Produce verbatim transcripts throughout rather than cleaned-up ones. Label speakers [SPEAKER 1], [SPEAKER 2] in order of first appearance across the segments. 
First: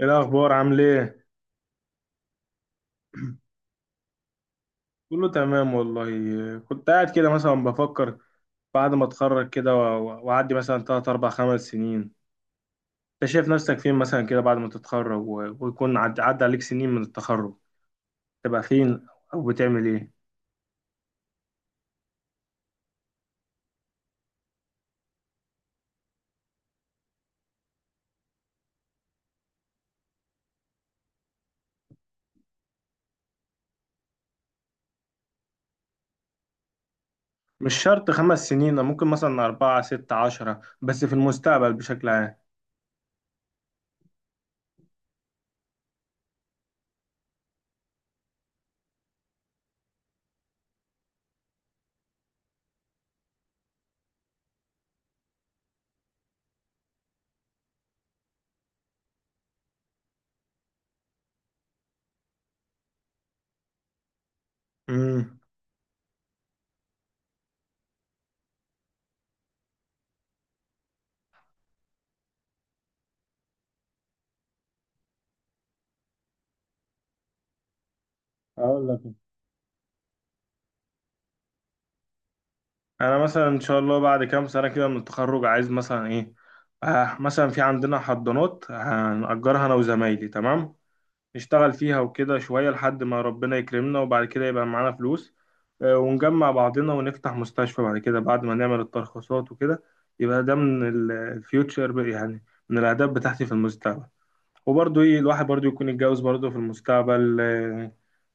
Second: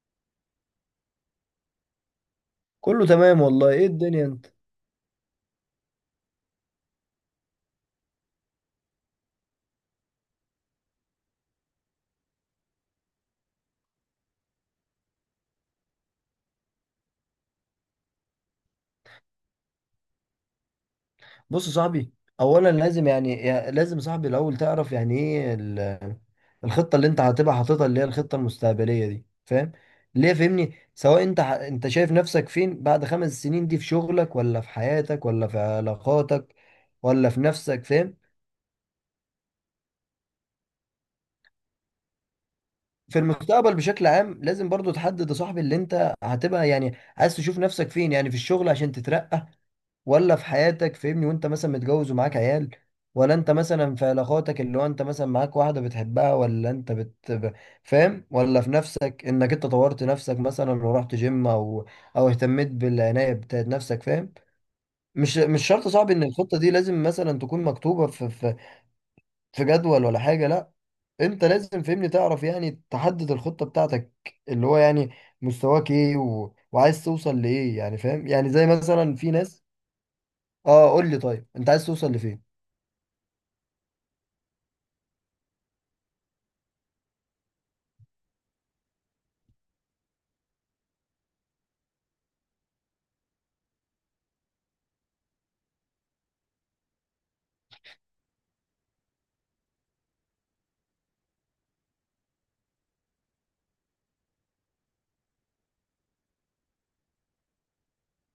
[SPEAKER 1] ايه الاخبار؟ عامل ايه؟
[SPEAKER 2] كله تمام والله، ايه الدنيا انت؟
[SPEAKER 1] كله تمام والله، كنت قاعد كده مثلا بفكر بعد ما اتخرج كده و- واعدي مثلا ثلاث اربعة خمس سنين. انت شايف نفسك فين مثلا كده بعد ما تتخرج و- ويكون عد- عدى عليك سنين من التخرج؟ تبقى فين؟ او بتعمل ايه؟
[SPEAKER 2] بص يا صاحبي، اولا لازم يعني يا- لازم يا صاحبي الاول تعرف يعني ايه ال- الخطه اللي انت هتبقى حاططها، اللي هي الخطه المستقبليه دي، فاهم؟ ليه؟ فهمني، سواء انت ح- انت شايف نفسك فين بعد خمس سنين دي، في شغلك ولا في حياتك ولا في علاقاتك ولا في
[SPEAKER 1] مش
[SPEAKER 2] نفسك،
[SPEAKER 1] شرط
[SPEAKER 2] فاهم؟
[SPEAKER 1] خمس سنين، ممكن مثلا أربعة ستة عشرة، بس في المستقبل بشكل عام.
[SPEAKER 2] في المستقبل بشكل عام لازم برضو تحدد يا صاحبي اللي انت هتبقى يعني عايز تشوف نفسك فين، يعني في الشغل عشان تترقى، ولا في حياتك، فاهمني، وانت مثلا متجوز ومعاك عيال، ولا انت مثلا في علاقاتك، اللي هو انت مثلا معاك واحدة بتحبها، ولا انت بت ب- فاهم؟ ولا في نفسك، انك انت طورت نفسك مثلا ورحت جيم، او او اهتميت بالعناية بتاعت نفسك، فاهم؟ مش
[SPEAKER 1] امم
[SPEAKER 2] مش شرط صعب ان الخطة دي لازم مثلا تكون مكتوبة في في في جدول ولا حاجة، لا. انت لازم فهمني تعرف يعني تحدد الخطة بتاعتك، اللي هو يعني مستواك ايه و... وعايز توصل لايه، يعني فاهم؟ يعني زي
[SPEAKER 1] اقول لك.
[SPEAKER 2] مثلا في ناس. اه، قول لي، طيب انت عايز توصل لفين؟
[SPEAKER 1] انا مثلا ان شاء الله بعد كام سنه كده من التخرج عايز مثلا ايه، آه مثلا في عندنا حضانات هنأجرها انا وزمايلي، تمام؟ نشتغل فيها وكده شوية لحد ما ربنا يكرمنا، وبعد كده يبقى معانا فلوس، آه، ونجمع بعضنا ونفتح مستشفى بعد كده، بعد ما نعمل الترخيصات وكده. يبقى ده من الفيوتشر يعني، من الأهداف بتاعتي في المستقبل. وبرضه إيه، الواحد برضه يكون يتجوز برضه في المستقبل، آه،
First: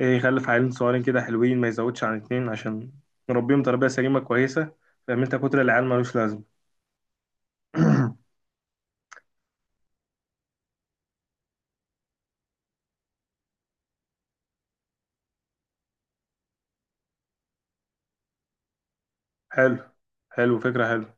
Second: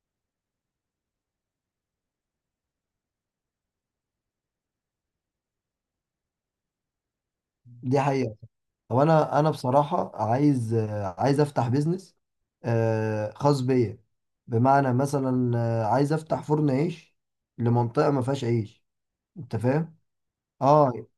[SPEAKER 1] إيه، يخلف عيالين صغيرين كده حلوين، ما يزودش عن اتنين عشان نربيهم تربية سليمة كويسة. فاهم أنت؟ كتر العيال ملوش لازمة.
[SPEAKER 2] دي حقيقة. هو انا انا بصراحة عايز آه، عايز افتح بيزنس آه، خاص بيا، بمعنى مثلا آه، عايز افتح فرن عيش لمنطقة ما فيهاش عيش، انت
[SPEAKER 1] حلو.
[SPEAKER 2] فاهم؟
[SPEAKER 1] حلو، فكرة
[SPEAKER 2] اه،
[SPEAKER 1] حلوة.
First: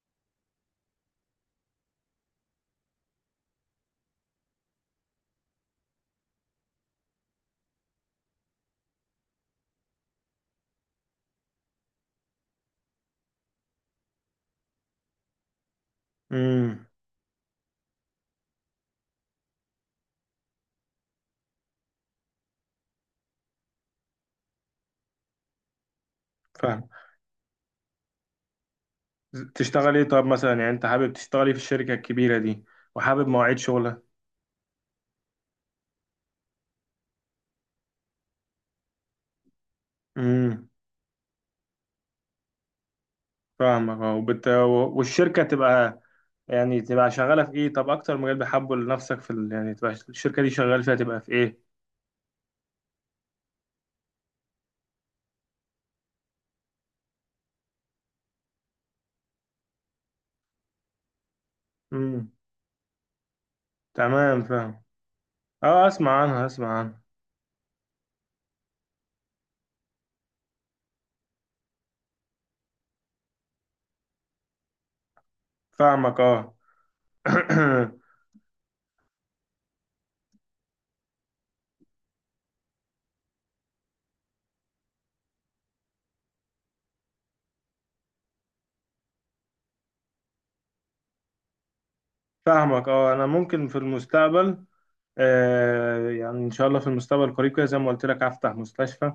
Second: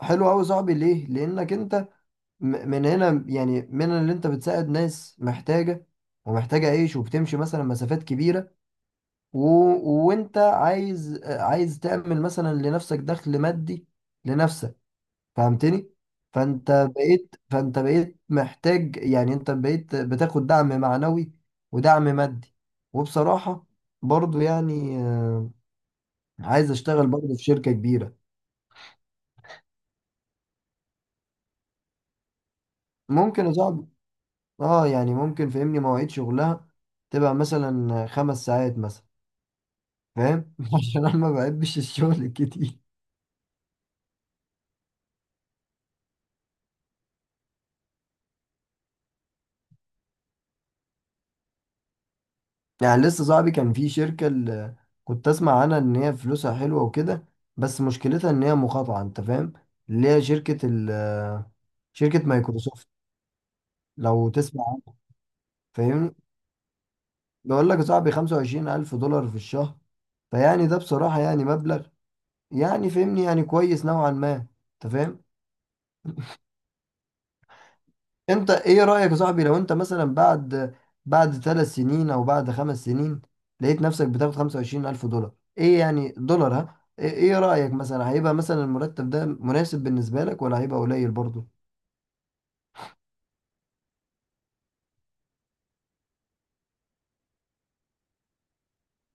[SPEAKER 2] حلو قوي صاحبي، ليه؟ لانك انت م- من هنا يعني، من اللي انت بتساعد ناس محتاجة ومحتاجة عيش وبتمشي مثلا مسافات كبيرة، و... وانت عايز آه، عايز تعمل مثلا لنفسك دخل مادي لنفسك، فهمتني؟ فانت
[SPEAKER 1] امم.
[SPEAKER 2] بقيت فانت بقيت محتاج يعني، انت بقيت بتاخد دعم معنوي ودعم مادي. وبصراحة برضو يعني آه، عايز
[SPEAKER 1] فاهم.
[SPEAKER 2] اشتغل برضو في شركة كبيرة.
[SPEAKER 1] تشتغل ايه؟ طب مثلا يعني انت حابب تشتغل ايه في الشركة الكبيرة دي؟ وحابب
[SPEAKER 2] ممكن
[SPEAKER 1] مواعيد
[SPEAKER 2] اصعب،
[SPEAKER 1] شغلها؟
[SPEAKER 2] اه يعني ممكن، فهمني، مواعيد شغلها تبقى مثلا خمس ساعات مثلا، فاهم؟
[SPEAKER 1] امم.
[SPEAKER 2] عشان انا ما بحبش الشغل الكتير.
[SPEAKER 1] فاهمك، اه. وبت... و- والشركة تبقى يعني تبقى شغالة في ايه؟ طب اكتر مجال بحبه لنفسك في ال... يعني تبقى الشركة دي شغال فيها تبقى في ايه؟
[SPEAKER 2] يعني لسه صاحبي، كان في شركة اللي كنت اسمع عنها ان هي فلوسها حلوة وكده، بس مشكلتها ان هي مقاطعة، انت فاهم؟ اللي هي شركة ال شركة
[SPEAKER 1] امم.
[SPEAKER 2] مايكروسوفت. لو
[SPEAKER 1] تمام،
[SPEAKER 2] تسمع
[SPEAKER 1] فاهم.
[SPEAKER 2] عنها،
[SPEAKER 1] اه، اسمع
[SPEAKER 2] فاهمني؟
[SPEAKER 1] عنها، اسمع عنها.
[SPEAKER 2] بقول لك يا صاحبي، 25000 ألف دولار في الشهر، فيعني ده بصراحة يعني مبلغ يعني، فاهمني، يعني كويس نوعا ما، انت فاهم؟
[SPEAKER 1] فاهمك، اه.
[SPEAKER 2] انت ايه رأيك يا صاحبي لو انت مثلا بعد بعد ثلاث سنين او بعد خمس سنين لقيت نفسك بتاخد خمسة وعشرين الف دولار، ايه يعني دولار؟ ها، ايه ايه رأيك مثلا هيبقى مثلا المرتب ده مناسب بالنسبة لك، ولا هيبقى قليل برضه؟
[SPEAKER 1] فاهمك، اه. انا ممكن في المستقبل، آه يعني ان شاء الله في المستقبل القريب كده زي ما قلت لك هفتح مستشفى،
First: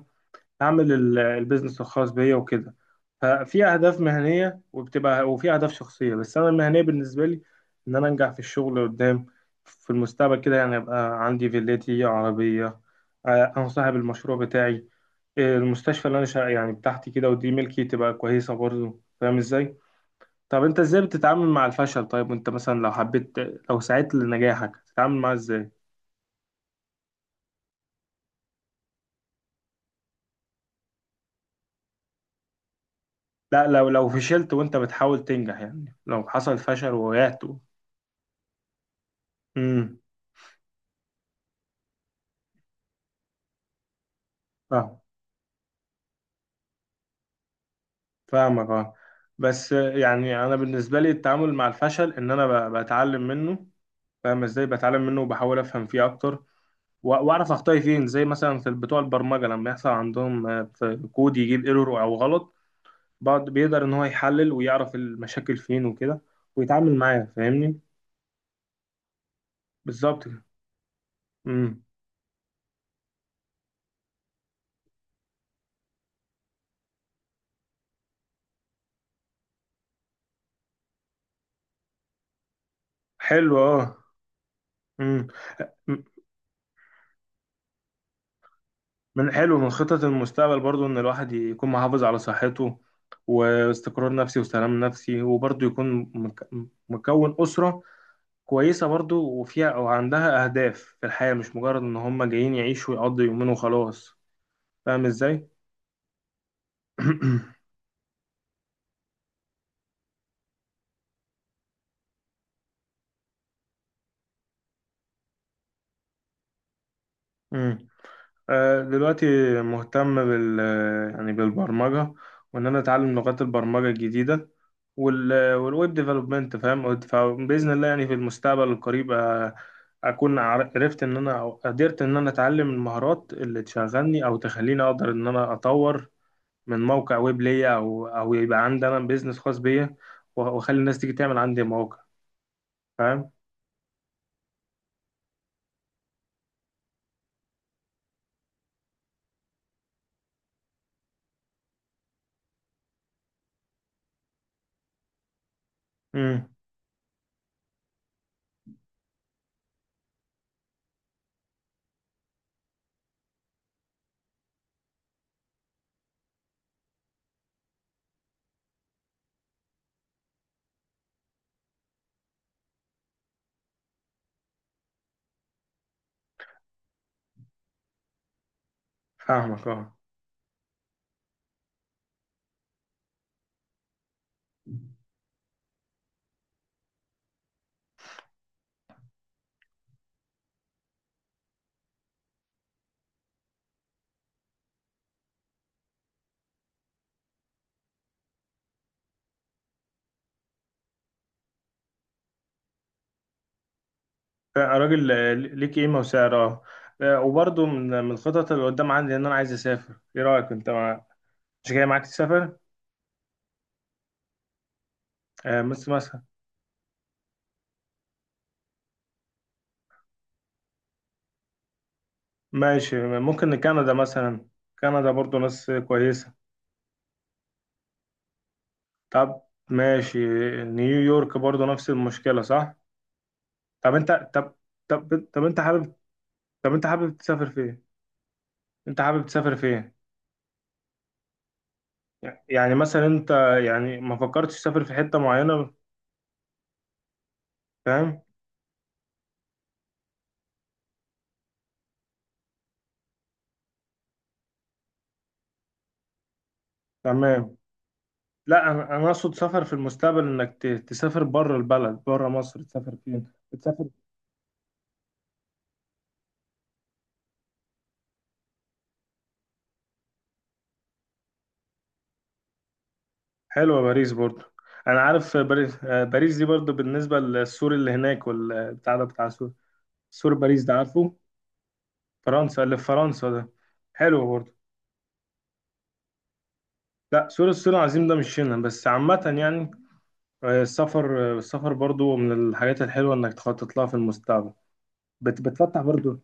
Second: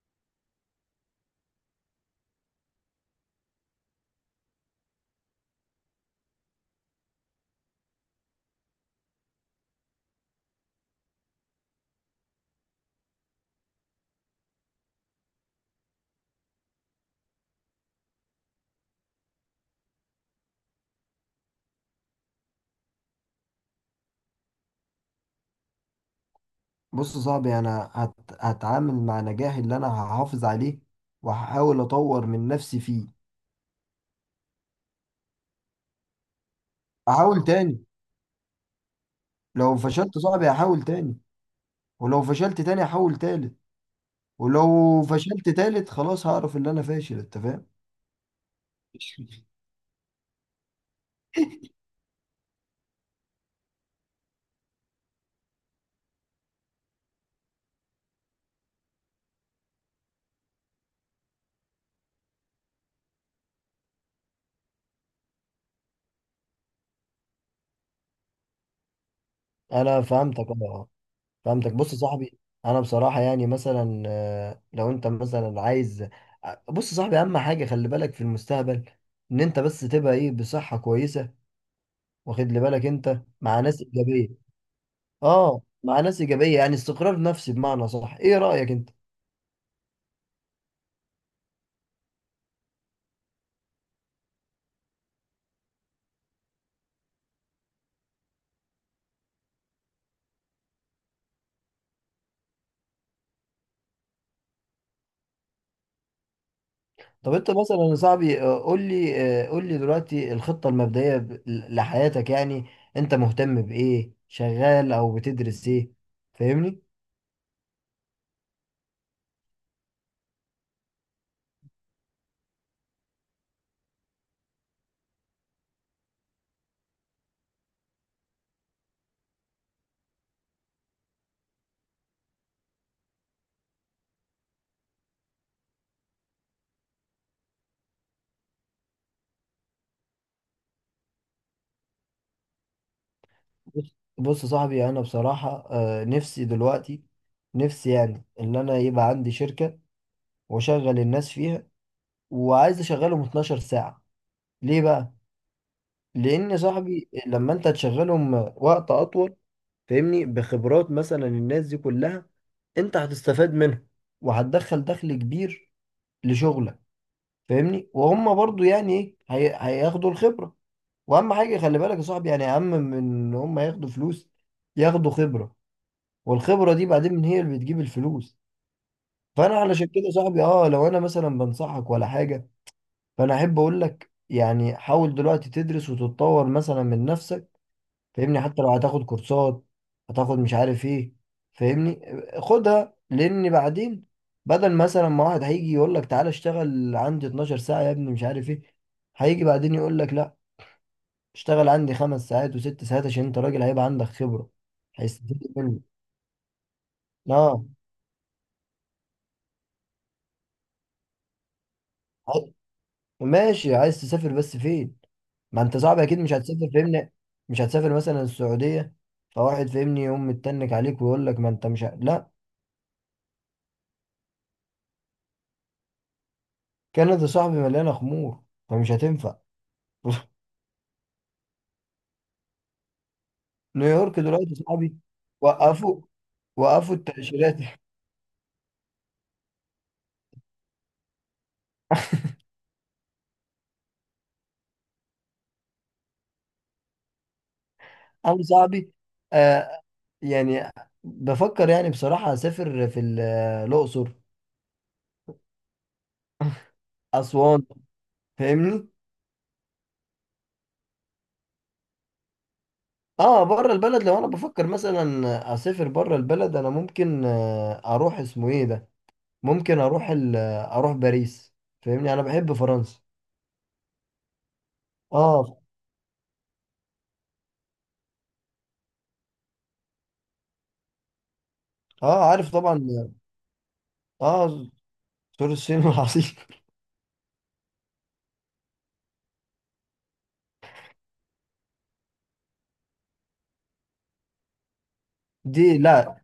[SPEAKER 1] اعمل ال- البيزنس الخاص بيا وكده. ففي اهداف مهنيه وبتبقى وفي اهداف شخصيه. بس انا المهنيه بالنسبه لي ان انا انجح في الشغل قدام، في المستقبل كده يعني ابقى عندي فيلتي عربيه، آه، انا صاحب المشروع بتاعي، آه، المستشفى اللي انا شا- يعني بتاعتي كده، ودي ملكي، تبقى كويسه برضه. فاهم ازاي؟ طب انت ازاي بتتعامل مع الفشل؟ طيب وانت مثلا لو حبيت، لو سعيت لنجاحك تتعامل معاه ازاي؟
[SPEAKER 2] بص يا صاحبي، انا هت... هتعامل مع نجاحي اللي انا هحافظ عليه، وهحاول اطور من نفسي فيه.
[SPEAKER 1] لا، لو لو فشلت وانت بتحاول تنجح، يعني لو حصل فشل ووقعت
[SPEAKER 2] احاول
[SPEAKER 1] و-
[SPEAKER 2] تاني. لو
[SPEAKER 1] امم.
[SPEAKER 2] فشلت يا صاحبي هحاول تاني، ولو فشلت تاني هحاول تالت،
[SPEAKER 1] فاهم.
[SPEAKER 2] ولو فشلت تالت خلاص هعرف ان انا فاشل، انت فاهم؟
[SPEAKER 1] فاهمك، اه. بس يعني انا بالنسبه لي التعامل مع الفشل ان انا ب- بتعلم منه. فاهم ازاي؟ بتعلم منه وبحاول افهم فيه اكتر، و- واعرف اخطائي فين، زي مثلا في بتوع البرمجه لما يحصل عندهم آه، في كود يجيب ايرور او غلط، بعد بيقدر ان هو يحلل ويعرف المشاكل فين وكده، ويتعامل معاها. فاهمني؟
[SPEAKER 2] انا
[SPEAKER 1] بالظبط كده.
[SPEAKER 2] فهمتك انا فهمتك
[SPEAKER 1] امم.
[SPEAKER 2] بص يا صاحبي، انا بصراحه يعني مثلا، آه، لو انت مثلا عايز، بص يا صاحبي اهم حاجه خلي بالك في المستقبل ان انت بس تبقى ايه، بصحه كويسه، واخد لي بالك انت
[SPEAKER 1] حلو،
[SPEAKER 2] مع ناس
[SPEAKER 1] اه.
[SPEAKER 2] ايجابيه.
[SPEAKER 1] امم.
[SPEAKER 2] اه، مع ناس ايجابيه، يعني استقرار نفسي، بمعنى صح، ايه رايك انت؟
[SPEAKER 1] من حلو، من خطط المستقبل برضو ان الواحد يكون محافظ على صحته، واستقرار نفسي وسلام نفسي، وبرضو يكون مك- مكون أسرة كويسة برضو، وفيها او عندها اهداف في الحياة، مش مجرد ان هم جايين يعيشوا ويقضوا يومين وخلاص. فاهم ازاي؟
[SPEAKER 2] طب انت مثلا يا صاحبي آه، قول لي آه، قول لي دلوقتي الخطه المبدئيه ب- لحياتك يعني، انت مهتم بايه؟ شغال او بتدرس ايه؟ فاهمني؟
[SPEAKER 1] مم. آه، دلوقتي مهتم بال يعني بالبرمجة، وإن أنا أتعلم لغات البرمجة الجديدة، وال والويب ديفلوبمنت. فاهم؟ فبإذن الله يعني في المستقبل القريب، آه، أكون عر- عرفت إن أنا، أو قدرت إن أنا أتعلم المهارات اللي تشغلني أو تخليني أقدر إن أنا أطور من موقع ويب ليا، أو أو يبقى عندي أنا بيزنس خاص بيا، وأخلي الناس تيجي تعمل عندي موقع. فاهم؟
[SPEAKER 2] بص بص يا صاحبي، انا بصراحه آه، نفسي دلوقتي، نفسي يعني ان انا يبقى عندي شركه واشغل الناس فيها، وعايز اشغلهم اتناشر ساعه. ليه بقى؟
[SPEAKER 1] امم.
[SPEAKER 2] لان يا صاحبي لما انت تشغلهم وقت اطول، فاهمني، بخبرات مثلا الناس دي كلها، انت هتستفاد منها، وهتدخل دخل كبير لشغلك، فاهمني، وهم برضو يعني ايه، هي- هياخدوا الخبره. واهم حاجه خلي بالك يا صاحبي، يعني اهم من ان هم ياخدوا فلوس، ياخدوا خبره، والخبرة دي بعدين هي اللي بتجيب الفلوس. فانا
[SPEAKER 1] فاهمك،
[SPEAKER 2] علشان
[SPEAKER 1] أه.
[SPEAKER 2] كده صاحبي، اه، لو انا مثلا بنصحك ولا حاجة، فانا احب اقول لك يعني حاول دلوقتي تدرس وتتطور مثلا من نفسك، فاهمني، حتى لو هتاخد كورسات، هتاخد مش عارف ايه، فاهمني، خدها، لان بعدين بدل مثلا ما واحد هيجي يقول لك تعالى اشتغل عندي اتناشر ساعة يا ابني مش عارف ايه، هيجي بعدين يقول لك لا، اشتغل عندي خمس ساعات وست ساعات، عشان انت راجل هيبقى عندك خبرة،
[SPEAKER 1] راجل، آه،
[SPEAKER 2] هيستفيد
[SPEAKER 1] ليك
[SPEAKER 2] منك.
[SPEAKER 1] قيمة وسعر، اه. آه،
[SPEAKER 2] اه
[SPEAKER 1] وبرضه من من الخطط اللي قدام عندي ان انا عايز اسافر. ايه رأيك انت مع...؟ مش جاي معاك تسافر؟
[SPEAKER 2] ماشي، عايز تسافر بس فين؟
[SPEAKER 1] آه،
[SPEAKER 2] ما انت
[SPEAKER 1] بس
[SPEAKER 2] صعب اكيد
[SPEAKER 1] مثلا،
[SPEAKER 2] مش هتسافر، فاهمني، مش هتسافر مثلا السعودية، فواحد فاهمني يقوم متنك عليك ويقول لك ما انت مش ه... لا.
[SPEAKER 1] ماشي. ممكن كندا مثلا، كندا برضه ناس كويسة.
[SPEAKER 2] كندا صاحبي مليانة خمور، فمش هتنفع.
[SPEAKER 1] طب، ماشي. نيويورك برضه نفس المشكلة، صح؟ طب
[SPEAKER 2] نيويورك
[SPEAKER 1] انت طب
[SPEAKER 2] دلوقتي صاحبي
[SPEAKER 1] طب طب انت حابب
[SPEAKER 2] وقفوا
[SPEAKER 1] طب انت
[SPEAKER 2] وقفوا
[SPEAKER 1] حابب تسافر
[SPEAKER 2] التأشيرات.
[SPEAKER 1] فين؟ انت حابب تسافر فين؟ يعني مثلا انت، يعني ما فكرتش تسافر في حتة معينة؟ فاهم؟
[SPEAKER 2] انا صاحبي، آه يعني بفكر يعني بصراحة اسافر في ال- الاقصر،
[SPEAKER 1] تمام.
[SPEAKER 2] اسوان،
[SPEAKER 1] لا،
[SPEAKER 2] فاهمني.
[SPEAKER 1] انا انا اقصد سفر في المستقبل، انك ت- تسافر بره البلد، بره مصر تسافر فين؟
[SPEAKER 2] اه بره
[SPEAKER 1] تسافر.
[SPEAKER 2] البلد، لو انا بفكر مثلا اسافر بره البلد انا ممكن آه، اروح اسمه ايه ده، ممكن اروح ال... اروح باريس، فاهمني، انا بحب فرنسا.
[SPEAKER 1] حلوه باريس برضو. انا عارف
[SPEAKER 2] اه.
[SPEAKER 1] باريس، آه، باريس دي برضو بالنسبه للسور اللي هناك والبتاع ده بتاع سور. سور باريس ده، عارفه؟
[SPEAKER 2] اه عارف
[SPEAKER 1] فرنسا اللي
[SPEAKER 2] طبعا.
[SPEAKER 1] في فرنسا ده، حلو برضو.
[SPEAKER 2] اه، سور الصين والعصير.
[SPEAKER 1] لا، سور الصين العظيم ده مش هنا، بس عامه يعني. آه، السفر آه، السفر برضو من الحاجات الحلوه انك تخطط لها في المستقبل، بت-
[SPEAKER 2] دي
[SPEAKER 1] بتفتح برضو.
[SPEAKER 2] لا.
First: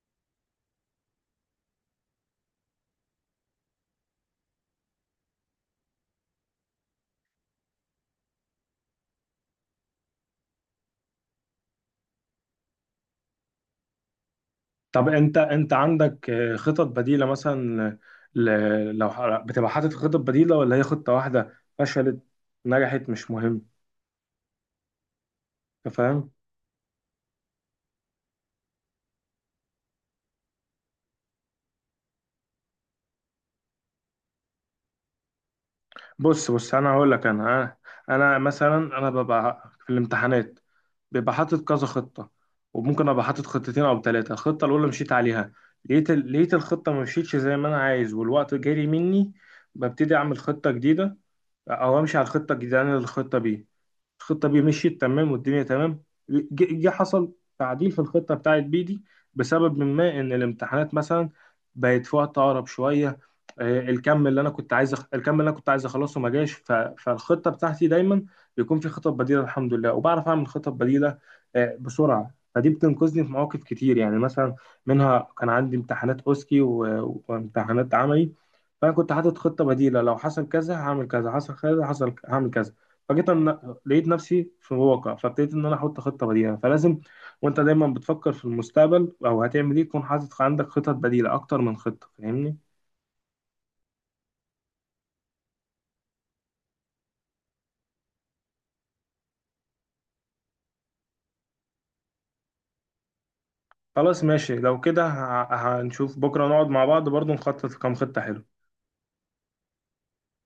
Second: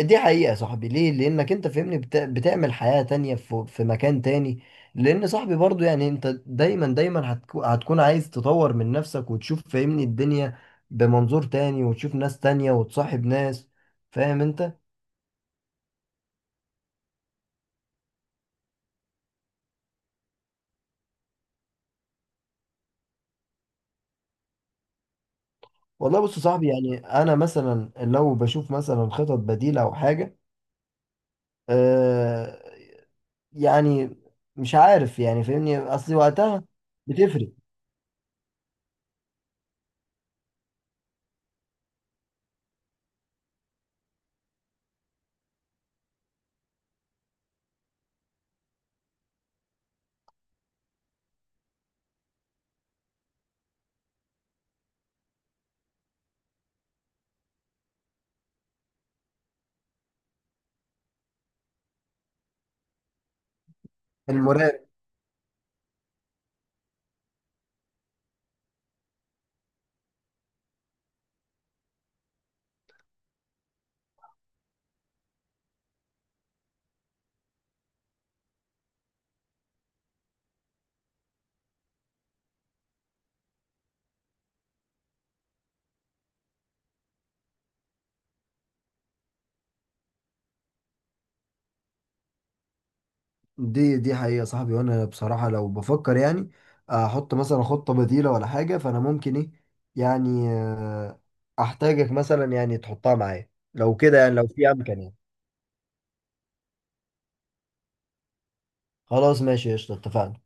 [SPEAKER 2] دي حقيقة يا صاحبي، ليه؟ لانك انت فاهمني، بت... بتعمل حياة تانية في... في مكان تاني، لان صاحبي برضو يعني انت دايما دايما هتكو... هتكون عايز تطور من نفسك وتشوف، فاهمني، الدنيا بمنظور تاني، وتشوف ناس تانية وتصاحب ناس، فاهم انت؟
[SPEAKER 1] طب انت انت عندك آه، خطط بديلة مثلا؟ ل... لو ح- بتبقى حاطط خطط بديلة، ولا هي خطة واحدة، فشلت نجحت مش مهم؟ انت
[SPEAKER 2] والله
[SPEAKER 1] فاهم؟
[SPEAKER 2] بص يا صاحبي، يعني انا مثلا لو بشوف مثلا خطط بديلة او حاجة، آه، يعني مش عارف يعني، فاهمني، اصل
[SPEAKER 1] بص
[SPEAKER 2] وقتها
[SPEAKER 1] بص انا هقول لك.
[SPEAKER 2] بتفرق.
[SPEAKER 1] انا انا أنا مثلا انا ببقى في الامتحانات بيبقى حاطط كذا خطة، وممكن ابقى حاطط خطتين او ثلاثة. الخطة الاولى مشيت عليها، لقيت ال... لقيت الخطة ما مشيتش زي ما انا عايز، والوقت جري مني، ببتدي اعمل خطة جديدة، او امشي على الخطة الجديدة. اللي انا الخطة بيه، الخطه بي مشيت تمام والدنيا تمام، جه جه حصل تعديل في الخطه بتاعت بي دي، بسبب ما ان الامتحانات مثلا بقت في وقت اقرب شويه، آه، الكم اللي انا كنت
[SPEAKER 2] المراقب.
[SPEAKER 1] عايز أخ... الكم اللي انا كنت عايز اخلصه ما جاش، ف... فالخطه بتاعتي دايما بيكون في خطط بديله الحمد لله، وبعرف اعمل خطط بديله آه، بسرعه، فدي بتنقذني في مواقف كتير. يعني مثلا منها كان عندي امتحانات اوسكي و... وامتحانات عملي، فانا كنت حاطط خطه بديله، لو حصل كذا هعمل كذا، حصل كذا، حصل هعمل كذا، فجيت أن- لقيت نفسي في واقع، فابتديت ان انا احط خطه بديله فلازم. وانت دايما بتفكر في المستقبل او هتعمل ايه، تكون حاطط عندك خطط بديله اكتر من خطه، فاهمني؟
[SPEAKER 2] دي دي حقيقة صاحبي، وانا بصراحة لو بفكر يعني احط مثلا خطة بديلة ولا حاجة، فانا ممكن ايه، يعني آه، احتاجك مثلا يعني تحطها معايا، لو كده
[SPEAKER 1] خلاص
[SPEAKER 2] يعني لو
[SPEAKER 1] ماشي،
[SPEAKER 2] في
[SPEAKER 1] لو كده
[SPEAKER 2] امكانية.
[SPEAKER 1] ه- هنشوف بكره نقعد مع بعض برضو نخطط كام خطه حلوه.
[SPEAKER 2] خلاص ماشي، قشطة، اتفقنا.